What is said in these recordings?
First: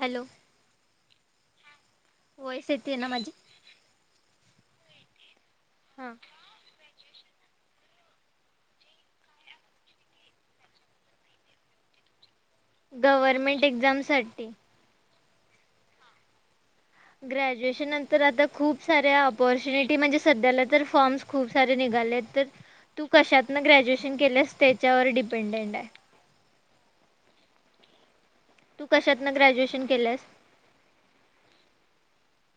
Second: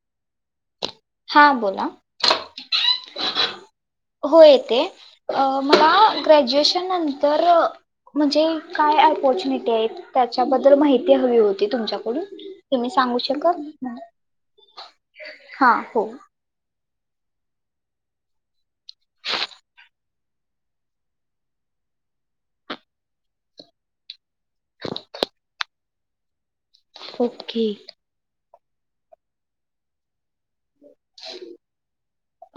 Hello! हा बोला voice येते ना माझी हो येते अ मला हां ग्रॅज्युएशनंत तर म्हणजे काय ऑपॉर्च्युनिटी आहेत त्याच्याबद्दल माहिती हवी होती तुमच्याकडून तुम्ही सांगू शकाल? गव्हर्मेंट एक्झामसाठी हा - हो. ग्रॅज्युएशन नंतर आता खूप सऱ्या ऑपॉर्च्युनिटी म्हणजे सध्याला तर फॉर्म्स खूप सारे निघालेत तर तू कशातन ग्रॅज्युएशन केल्यास त्याच्यावर डिपेंडेंट आहे. ओके तू कशातन ग्रॅज्युएशन केल्यास -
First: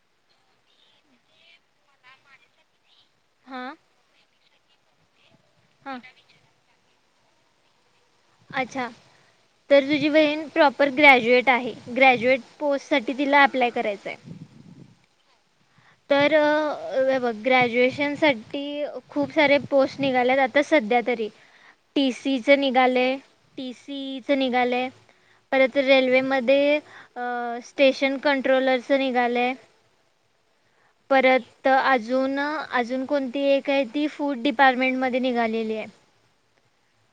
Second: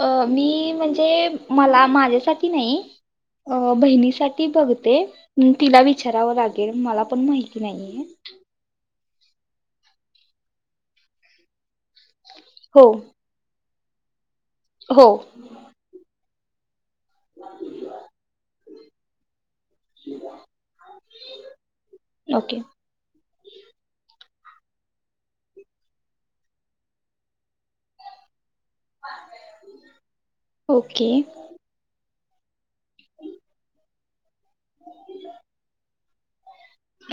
अ मी म्हणजे मला माझ्यासाठी नाही हां अ बहिणीसाठी बघते तिला हां विचारावं लागेल मला माहिती नाहीये अच्छा तर तुझी बहीण प्रॉपर ग्रॅज्युएट आहे ग्रॅज्युएट हो पोस्टसाठी तिला अप्लाय करायचंय हो तर ग्रॅज्युएशन साठी खूप सारे पोस्ट निघालेत आता सध्या तरी टीसीचे ओके निघाले टीसी े निघाले परत रेल्वेमध्ये स्टेशन कन्ट ट्रोलरच निघालय ओके परत आत अजुन अजून कोणती एक आहे ती फूड डिपार्टमेंटमध्ये निघालेली आहे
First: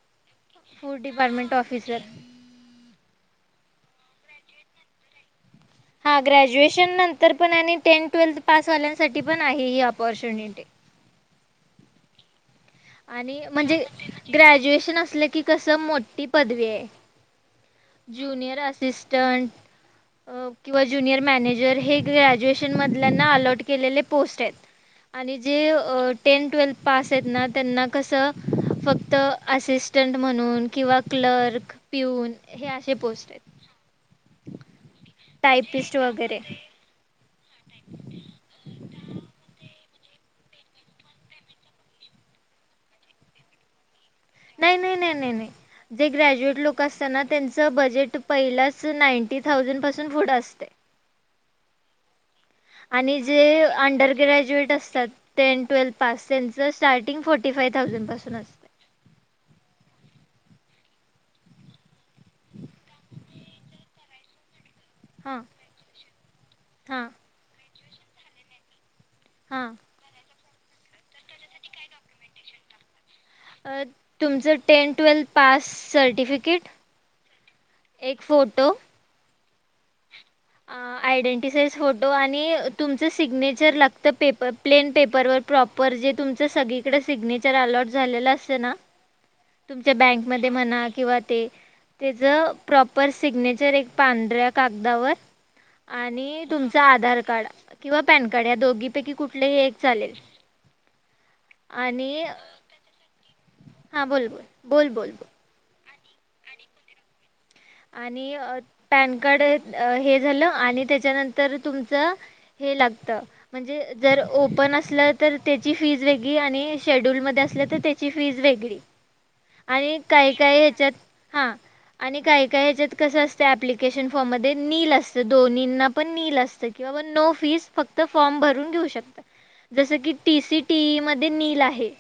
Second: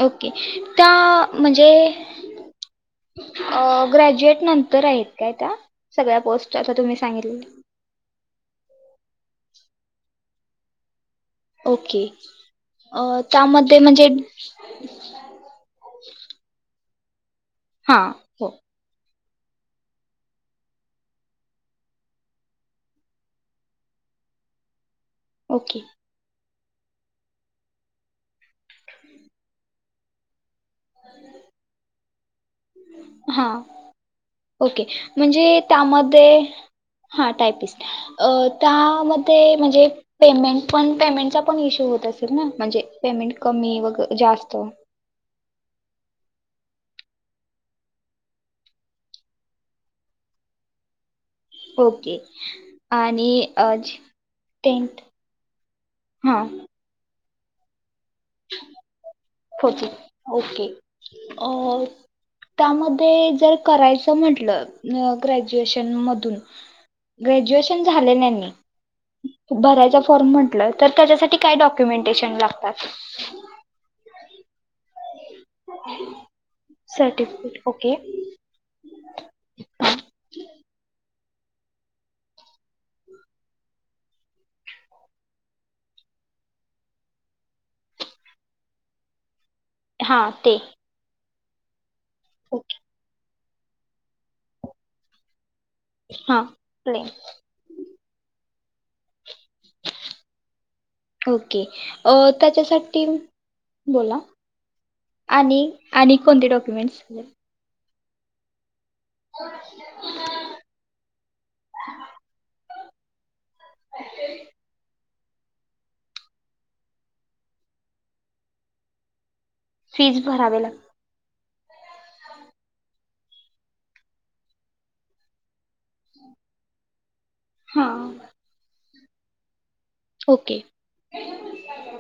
अ त्या फूड डिपार्टमेंट म्हणजे ऑफिसर अ ग्रॅज्युएट नंतर आहेत काय त्या सगळ्या हा पोस्ट आता ग्रॅज्युएशन तुम्ही नंतर सांगितलेल्या पण आणि त्यान ट्वेल्थ पास वाल्यांसाठी पण आहे ही अपॉर्च्युनिटी ओके. अ, आणि म्हणजे त्यामध्ये ग्रॅज्युएशन असलं की कस मोठी पदवीये हा हो जुनियर असिस् क अ किंवा ज्युनियर मॅनेजर हे ग्रॅज्युएशन मधल्यांना अलर्ट केलेले पोस्ट आहेत आणि जे ओके टेन ट्वेल् पास येत ना त्यांना कसं फक्त असिस्टंट म्हणून किंवा क्लर्क, पिऊन हे असे पोस्ट हा येत ओके म्हणजे टायपिस्ट त्यामध्ये वगैरे हा टायपिस्ट अ त्यामध्ये म्हणजे पेमेंट पण पेमेंटचा पण इशू होत असेल ना म्हणजे पेमेंट कमी वग नाही नाही नाही नाय नाय जे ग्रॅज्युएट लोक असताना त्यांच बजेट पहिलाच नांटी थावजंड पासून पुढ असतय ओके आणि जे अंडर ग्रॅजुएट टेंथ असतात टेन ट्वेल् पास हां त्यांच starting forty five thousand पासून पुढं असतय. ओके ओके अ त्यामध्ये जर करायचं म्हटलं. हां ग्रुजूएशन मधून हां ग्रॅज्युएश पण झाले नाही मी हां भरायचा फॉर्म म्हण म्हटल तर त्याच्यासाठी काय डॉक्युमेंटेशन लागतात? अ तुमचं ten twelfth pass certificate certificate okay एक फोटो आयडेंटिसाइज फोटो आणि तुमच सिग्नेचर लागत पेपर प्लेन पेपर व प्रॉपर जे तुमच सगळीकडे सिग्नेचर अलॉट झालेलं असत ना तुमच्या हा बँकमध्ये ते म्हणा किंवा ते त्याचं ओके प्रॉपर सिग्नेच त्याच्या वर एक पांढऱ्या कागदावर हा आणि तुमच प्लेन आधार कार्ड किंवा पॅन कार्ड या दोग गीपे गीप कुठलेही एक चालेल ओके अ, आणि त्याच्यासाठी हा बोला बोल बोल बोल बोल बोल आणि आणि कोणते डॉक्युमेंट्स? आणि अ त पॅन कार्ड हे झालं आणि त्याच्यानंतर तुमचं हे लाग तर म्हणजे जर ओपन असलं. तर त्याची फीज वेगळी आणि शेड्यूलमध्ये असल्या तर त्याची फीज वेगळी आणि फीज काही काही भरावे लाग ह्येच्यात हा आणि काय? काय हेच्यात कस असत अॲप्लिकेशन फॉर्म मध्ये नील असत दोन्हिना पण नील असतं किं बाबा नो फीज हा फक्त फॉर्म भरून घेऊ शकते. [unintelligible] जस की ओके टीसी टी मध्ये नील आहे.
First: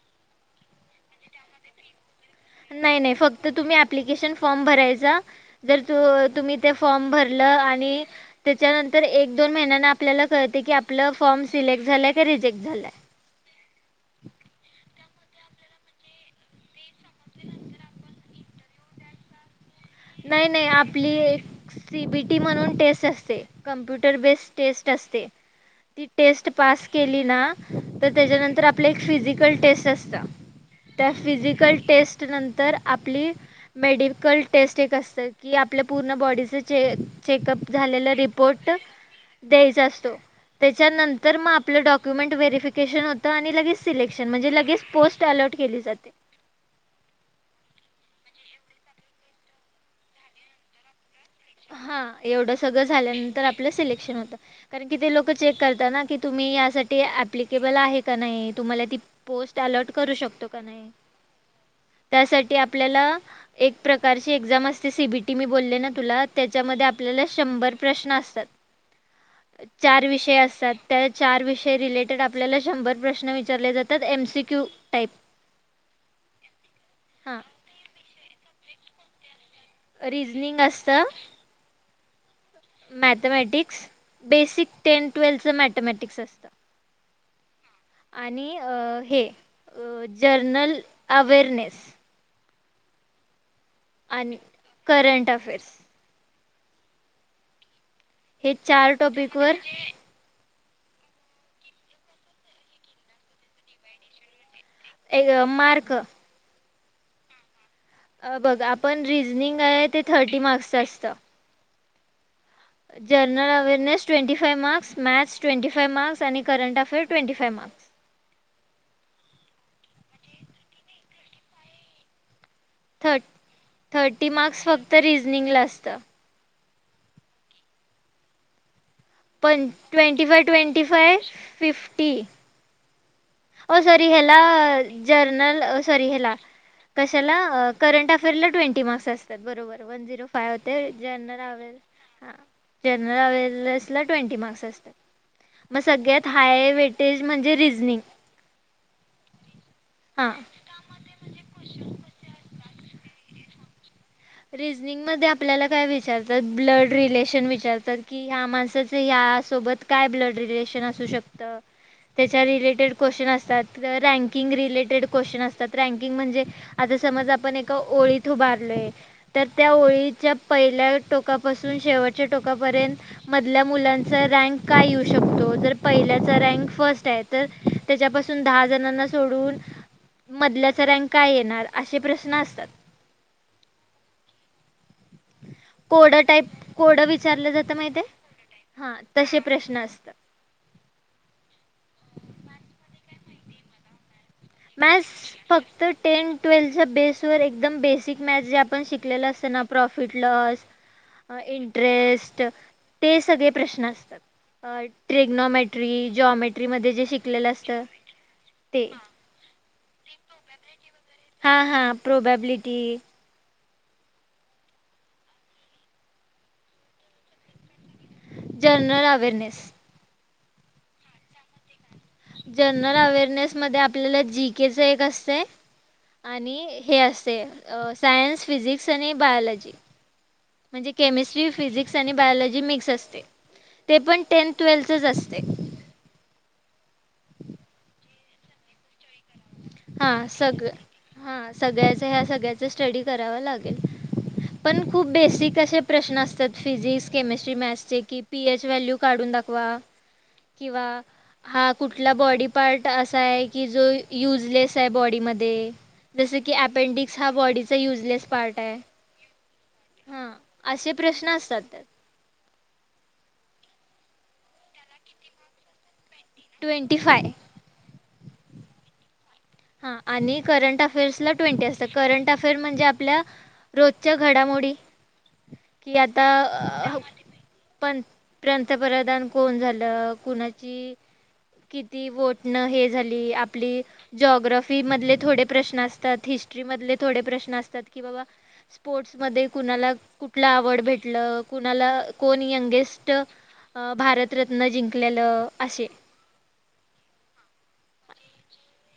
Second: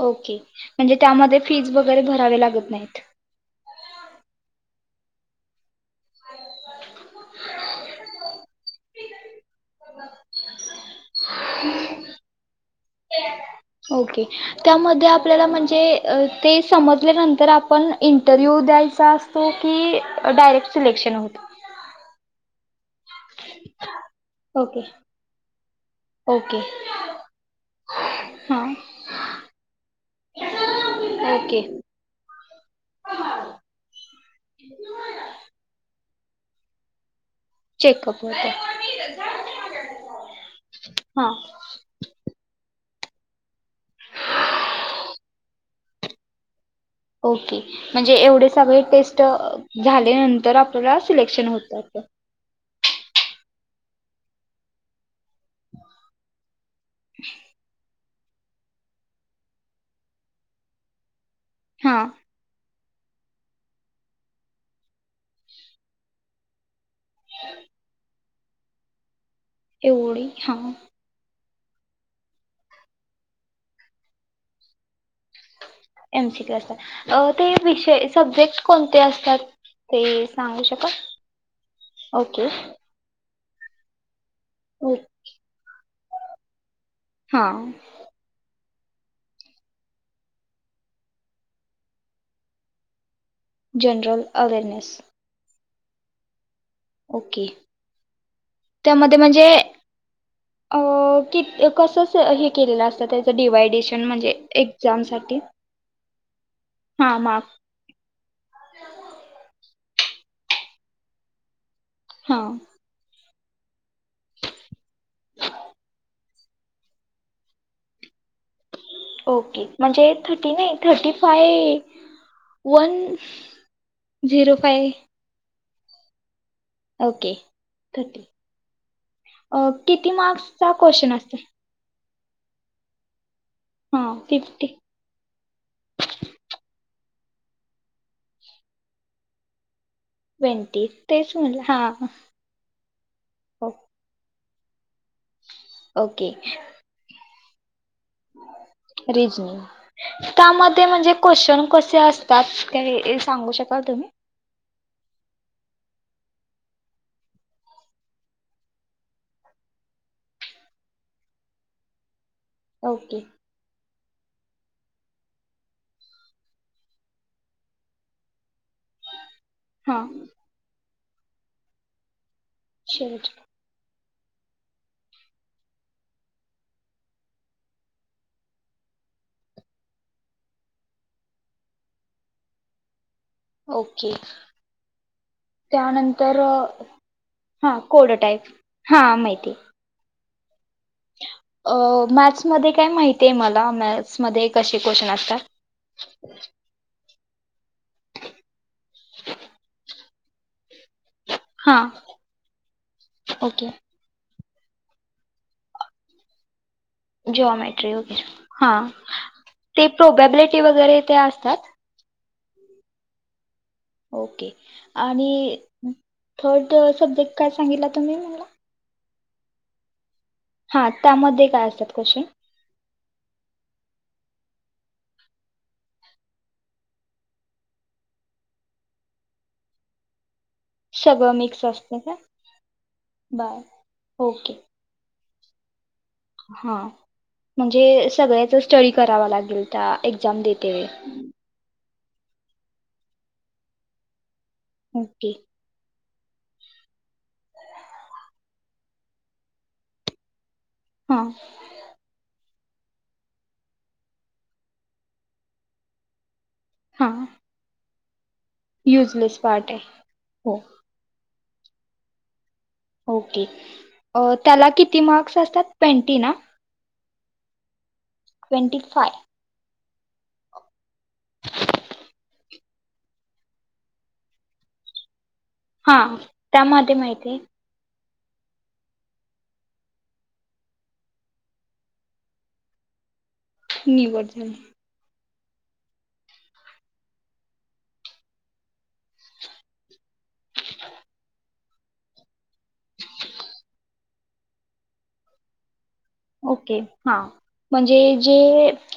ओके म्हणजे त्यामध्ये फीज वगरे भरणे. नाही, नाही फक्त तुम्ही अप ॲप्लिकेशन फॉर्म भरायचा जर त तुम्ही ते फॉर्म भरलं आणि त्याच्यानंत तर एक दोन महिन्यांनी आपल्याला कळत की आपल फॉर्म सिलेक्ट झाला का रिजेक्ट झाला. ओके त्यामध्ये आपल्याला म्हणजे अ ते समजल्यानंतर आपण इंटरव्ह्यू द्यायचा असतो की नाही, नाही डायरेक्ट आपली सिलेक्शन होतं एक सीबीटी म्हणून टेस्ट असते कम्प्युटर बेस ओके टेस्ट असते, ती टेस्ट ओके पास केली ना तर त्याच्यानंतर हां आपलं एक फिजिकल टेस्ट असतं, त्या ओके फिजिकल टेस्ट नंतर आपली मेडिकल स्टे एक असत की आपल्या पूर्ण बॉडीचे चे चेकअप झालेला चेकअप होतं रिपोर्ट द्यायचा असतो, हां त्याच्यानंतर मग आपलं डॉक्युमेंट व्हेरफिक सेशन होत आणि लगेच सिलेक्शन म्हणजे लगेच पोस्ट अलॉट केली जाते. ओके म्हणजे एवढे सगळे टेस्ट अं झाल्या नंतर आपल्याला सिलेक्शन होतात हां एवढं सगळं झाल्यानंतर आपलं सिलेक्शन होतं कारण कि ते लोक चेक करताना की तुम्ही यासाठी अप्लिकेबल आहे नाही तुम्हाला ती पोस्ट अलॉट करू शकतो का नाही हा त्यासाठी आप आपल्याला एक प्रकारची एक्झाम असते सीबीटी मी बोलले ना तुला त्याच्यामध्ये आप आपल्याला शंभर प्रश्न असतात चार एवढी विषय हा असतात त्या चार विष रिलेटेड आपल्याला शंभर प्रश्न विचारले जातात एमसीक्यू टाईप एमसीक्यू असतात अ हां ते विषय सब्जेक्ट कोणते असतात ते रिजनिंग सांगू शकाल? असतं ओके! मॅथमॅटिक्स बेसिक ओ- टेन ट्वेल्थ च मॅथमॅटिक्स असतं हां! आणि अ हे general awareness general awareness current affairs okay हे चार त्यामध्ये म्हणजे टॉपिकवर अ की क कस हे केलेलं असतं त्याचं डिवा्हायडेशन म्हणजे ए- एग मार्क. हा मार्क. बघ आपण रिजनिंग आहे ते थर्टी मार्क्सचे असतं. हा. General awareness twenty five marks maths twenty five marks आणि current affair twenty five marks. Okay म्हणजे थर्टी नाही थर्टी फाय वन थ थर्टी झिरो मार्क्स फाय फक्त रिझनिंगला अस त. ओके थर्टी अ पण किती ट्वेंटी फाय मार्क्सचा ट्वेंटी क्वेश्चन फाय असतो फिफ टी ओ हा सॉरी हेला फिफ्टी जर्नल सॉरी हेला कशाला करंट अफेअरला ट्वेंटी मार्क्स असतात बरोबर. वन झीरो फाइव ट्वेंटी होतंय तेच जनरल म्हणलं हा अव्हेरनेस जनरल अव्हेरनेसला ट्वेंटी मार्क्स लसत मग सगळ्यात ओके हाय व्हेटेज म्हज जे रिजनिंग रिजनिंग हां त्यामध्ये म्हणजे क्वेशन कसे असतात? काही सांगू शकाल तुम्ही? रिजनिंगमध्ये आपल्याला काय विचारतात, ब्लड रिलेशन विचारतात कि ह्या माणसाच ह्या या सोबत काय ब्लड रिलेशन असू शकत. त्याच्या रिलेटेड ओके क्वेश्चन असतात रँक किंग रिलेटेड क्वेशचन असतात रँकिंग म्हणजे आता समज आपण एका ओळीत उभारलोय. तर त्या हां ओळीच्या पहिल्या टोकापासून शेवट च्या टोकापर्यंत शेवट मधल्या मुलां चा रँक काय येऊ शकतो? जर पहिल्याचा रँक फर्स्ट आहे, तर त्याच्यापासून दहा जणांना सोडून मधल्याचा रँक काय येणार? असे प्रश्न असतात. ओके कोडं त्यानंतर टाईप, कोडं विचारलं जात हां माहित कोड आहे? टाईप हा तसे प्रश्न असतात. अ मॅथ्समध्ये काय माहिती आहे मला, मॅथ्स. मॅथ्स फक्त टेन ट्वेल्च्या बेस वर एकदम बेसिक मॅथ्स जे आपण शिकले असते ना प्रोफ फिट लॉस हां इंटरेस्ट ते सगळे ओके प्रश्न असतात. अ ट्रेग्नॉमॅट्री जॉमे जिओमेट्री के हा ते ते प्रोबेबिलिटी वगैरे ते असतात. प्रोबॅबलिटी ओके आणि थर्ड सब्जेक्ट काय सांगितला तुम्ही मला जनरल व्हेरी नाईस हा त्यामध्ये काय असतात. क्वेश्चन जनरल अवेरनेस मध्ये आपल्याला जी के चं एक असतय आणि हे असते सायन्स, फिजिक्स, आणि बायलॉजी म्हणजे सगळं केमिस्ट्री मिक्स फिजिक्स असतं आणि का बायलॉजी मिक्स असते बर ते पण टेन् ओके ट्वेल्थच अस ते हा म्हणजे सगळ्याचं स्टडी करावा लाग [unintelligible] हां एक्झाम देते. सगळं हां सगळ्याचं ह्या सगळ्याचा स्टडी करावा लागेल. पण खूप ओके बेसिक असे प्रश्न असतात फिजिक्स, केमेस्ट्री, मॅथ्स चे कि पीएच व्हॅल्यू काढून दाखवा. किंवा हां हा कुठला बॉडी पार्ट असा आहे की जो यूज युजलेस आहे बॉडी मध्ये जस की अपेंडिक्स हां हा बॉडीचा युजलेस पार्ट आहे युजलेस पार्ट आहे हां हो असे प्रश्न असतात. [inaudible] ओके त्याला किती मार्क्स असतात ट्वेन्टी ना? ट्वेंटी फाय ट्वेंटी फाय हा आणि करंट अफेर्सला ट्वेंटी असतात करंट अफेअर म्हणजे आपल्या रोजच्या घडामोडी हा की आता त्यामध्ये माहिती आहे. पण पंतप्रधान कोण झालं कुणाची किती वोटणं हे झाल ली आपली निवड झाली जॉग्राॅफी मधले थोडे प्रश्न असतात, हिस्टरी मधले थोडे प्रश्न असतात, कि बाबा स्पोर्ट्स मधे कुणाला कु कुटलं आवड भेटलं कुणाला कोण यंगेस्ट भारतरत्न जिंकलेलं अशे ओके हा म्हणजे जे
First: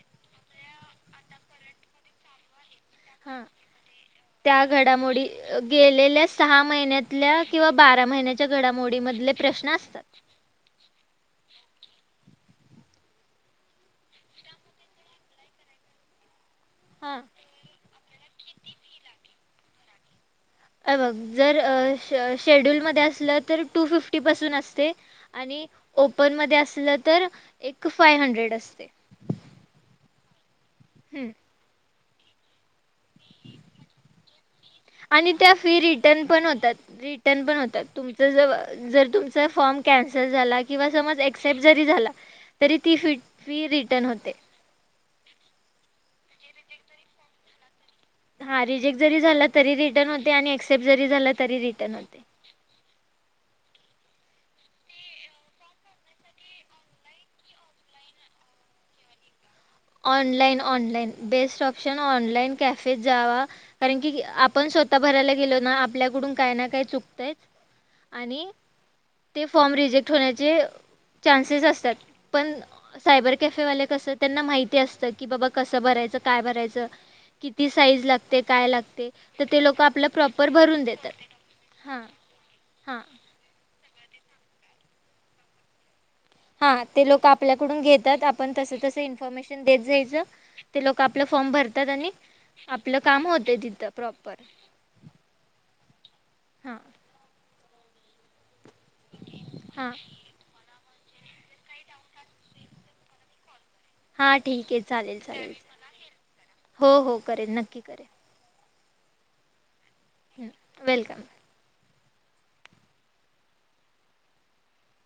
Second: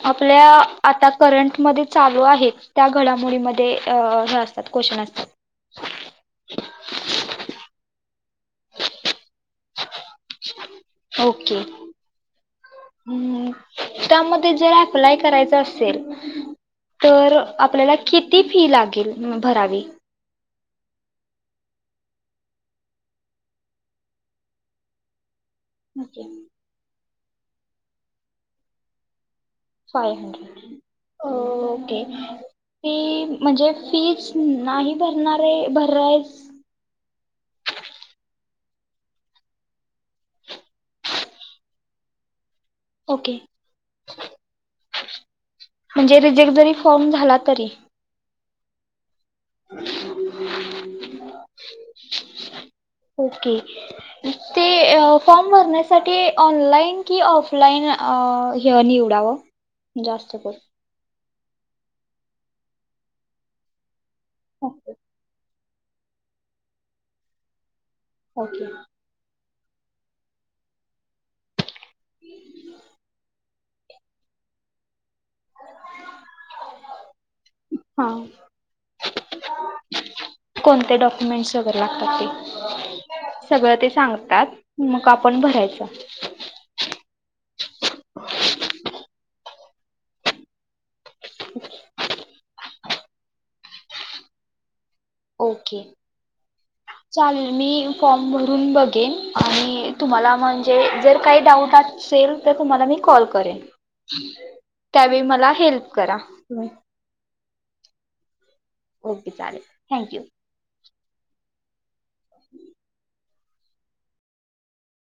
आपल्या आता करंटमध्ये चालू आहेत त्या हा घडामोडीमध्ये अ हे असतात त्या क्वेश्चन घडामोडी असतात गेलेल्या सहा महिन्यातल्या किंवा बारा महिन्याच्या घडामोडी मधले प्रश्न असतात. ओके त्यामध्ये जर अप्लाय करायच असेल हां. तर आपल्याला किती फी लागेल भरावी. ए बघ जर शे शेड्यूल मधे असलं तर टू फिफ्टी पासून असते. आणि ओके ओपन मध्ये असलं तर एक फाय हंड्रेड असते. फाय हंड्रेड हम्म. ओके [inaudible] फी म्हणजे फीज नाही आणि त्या भरणारे फी रिटर्न भरायस पण होतात रिटर्न पण होतात तुमचं ज जर तुमचा फॉर्म कॅन्सल झाला किंवा समज एक्स्पेक्ट जरी झाला तरी ती फी ओके फी रिटर्न होते. एक जरी फॉर्म झाला तरी हा रिजेक जरी झाला तरी रिटर्न होते आणि एक्सेप्ट जरी झाला तरी रिटर्न होते. ओके ते फॉर्म भरण्यासाठी ऑनलाईन कि ऑफलाईन हे निवडावं? जास्त ऑनलाईन कर ऑनलाईन बेस्ट ऑप्शन ऑनलाइन कॅफेत जावा कारण की आपण स्वतः भरायला गेलो ना आप आपल्याकडून काय ना काय चुकतयच ओके ते फॉर्म रिजेक्ट होण्याचे चान्सेस असत्यात. पण सायबर कॅफेवाले कसं त्यांना माहित ती असत कि बाबा कसं भरायचं, काय भरायचं, किती साईज हा लागते, काय लागते तर ते लोक आपला प्रॉपर भरून कोणते देतात डॉक्युमेंट्स वगैरे हा लागतात ते हा सगळं ते सांगतात मग आपण भरायच हा ते लोक आपल्याकडून घेतात आपण तस तस इं फॉर्मेशन देत जायच ते लोक का आपला फॉर्म भरतात आणि आपलं काम होतंय तिथं प्रॉपर ओके हां चालेल मी फॉम भ रून बघेन हां आणि तुम्हाला म्हणजे जर काही डाऊट असेल तर तुम्हाला मी कॉल करेन. हा ठीके चालेल त्यावेळी मला चालेल हेल्प करा तुम्ही हो हो करेल नक्की करेल. ओके चालेल. Thank you welcome [inaudible]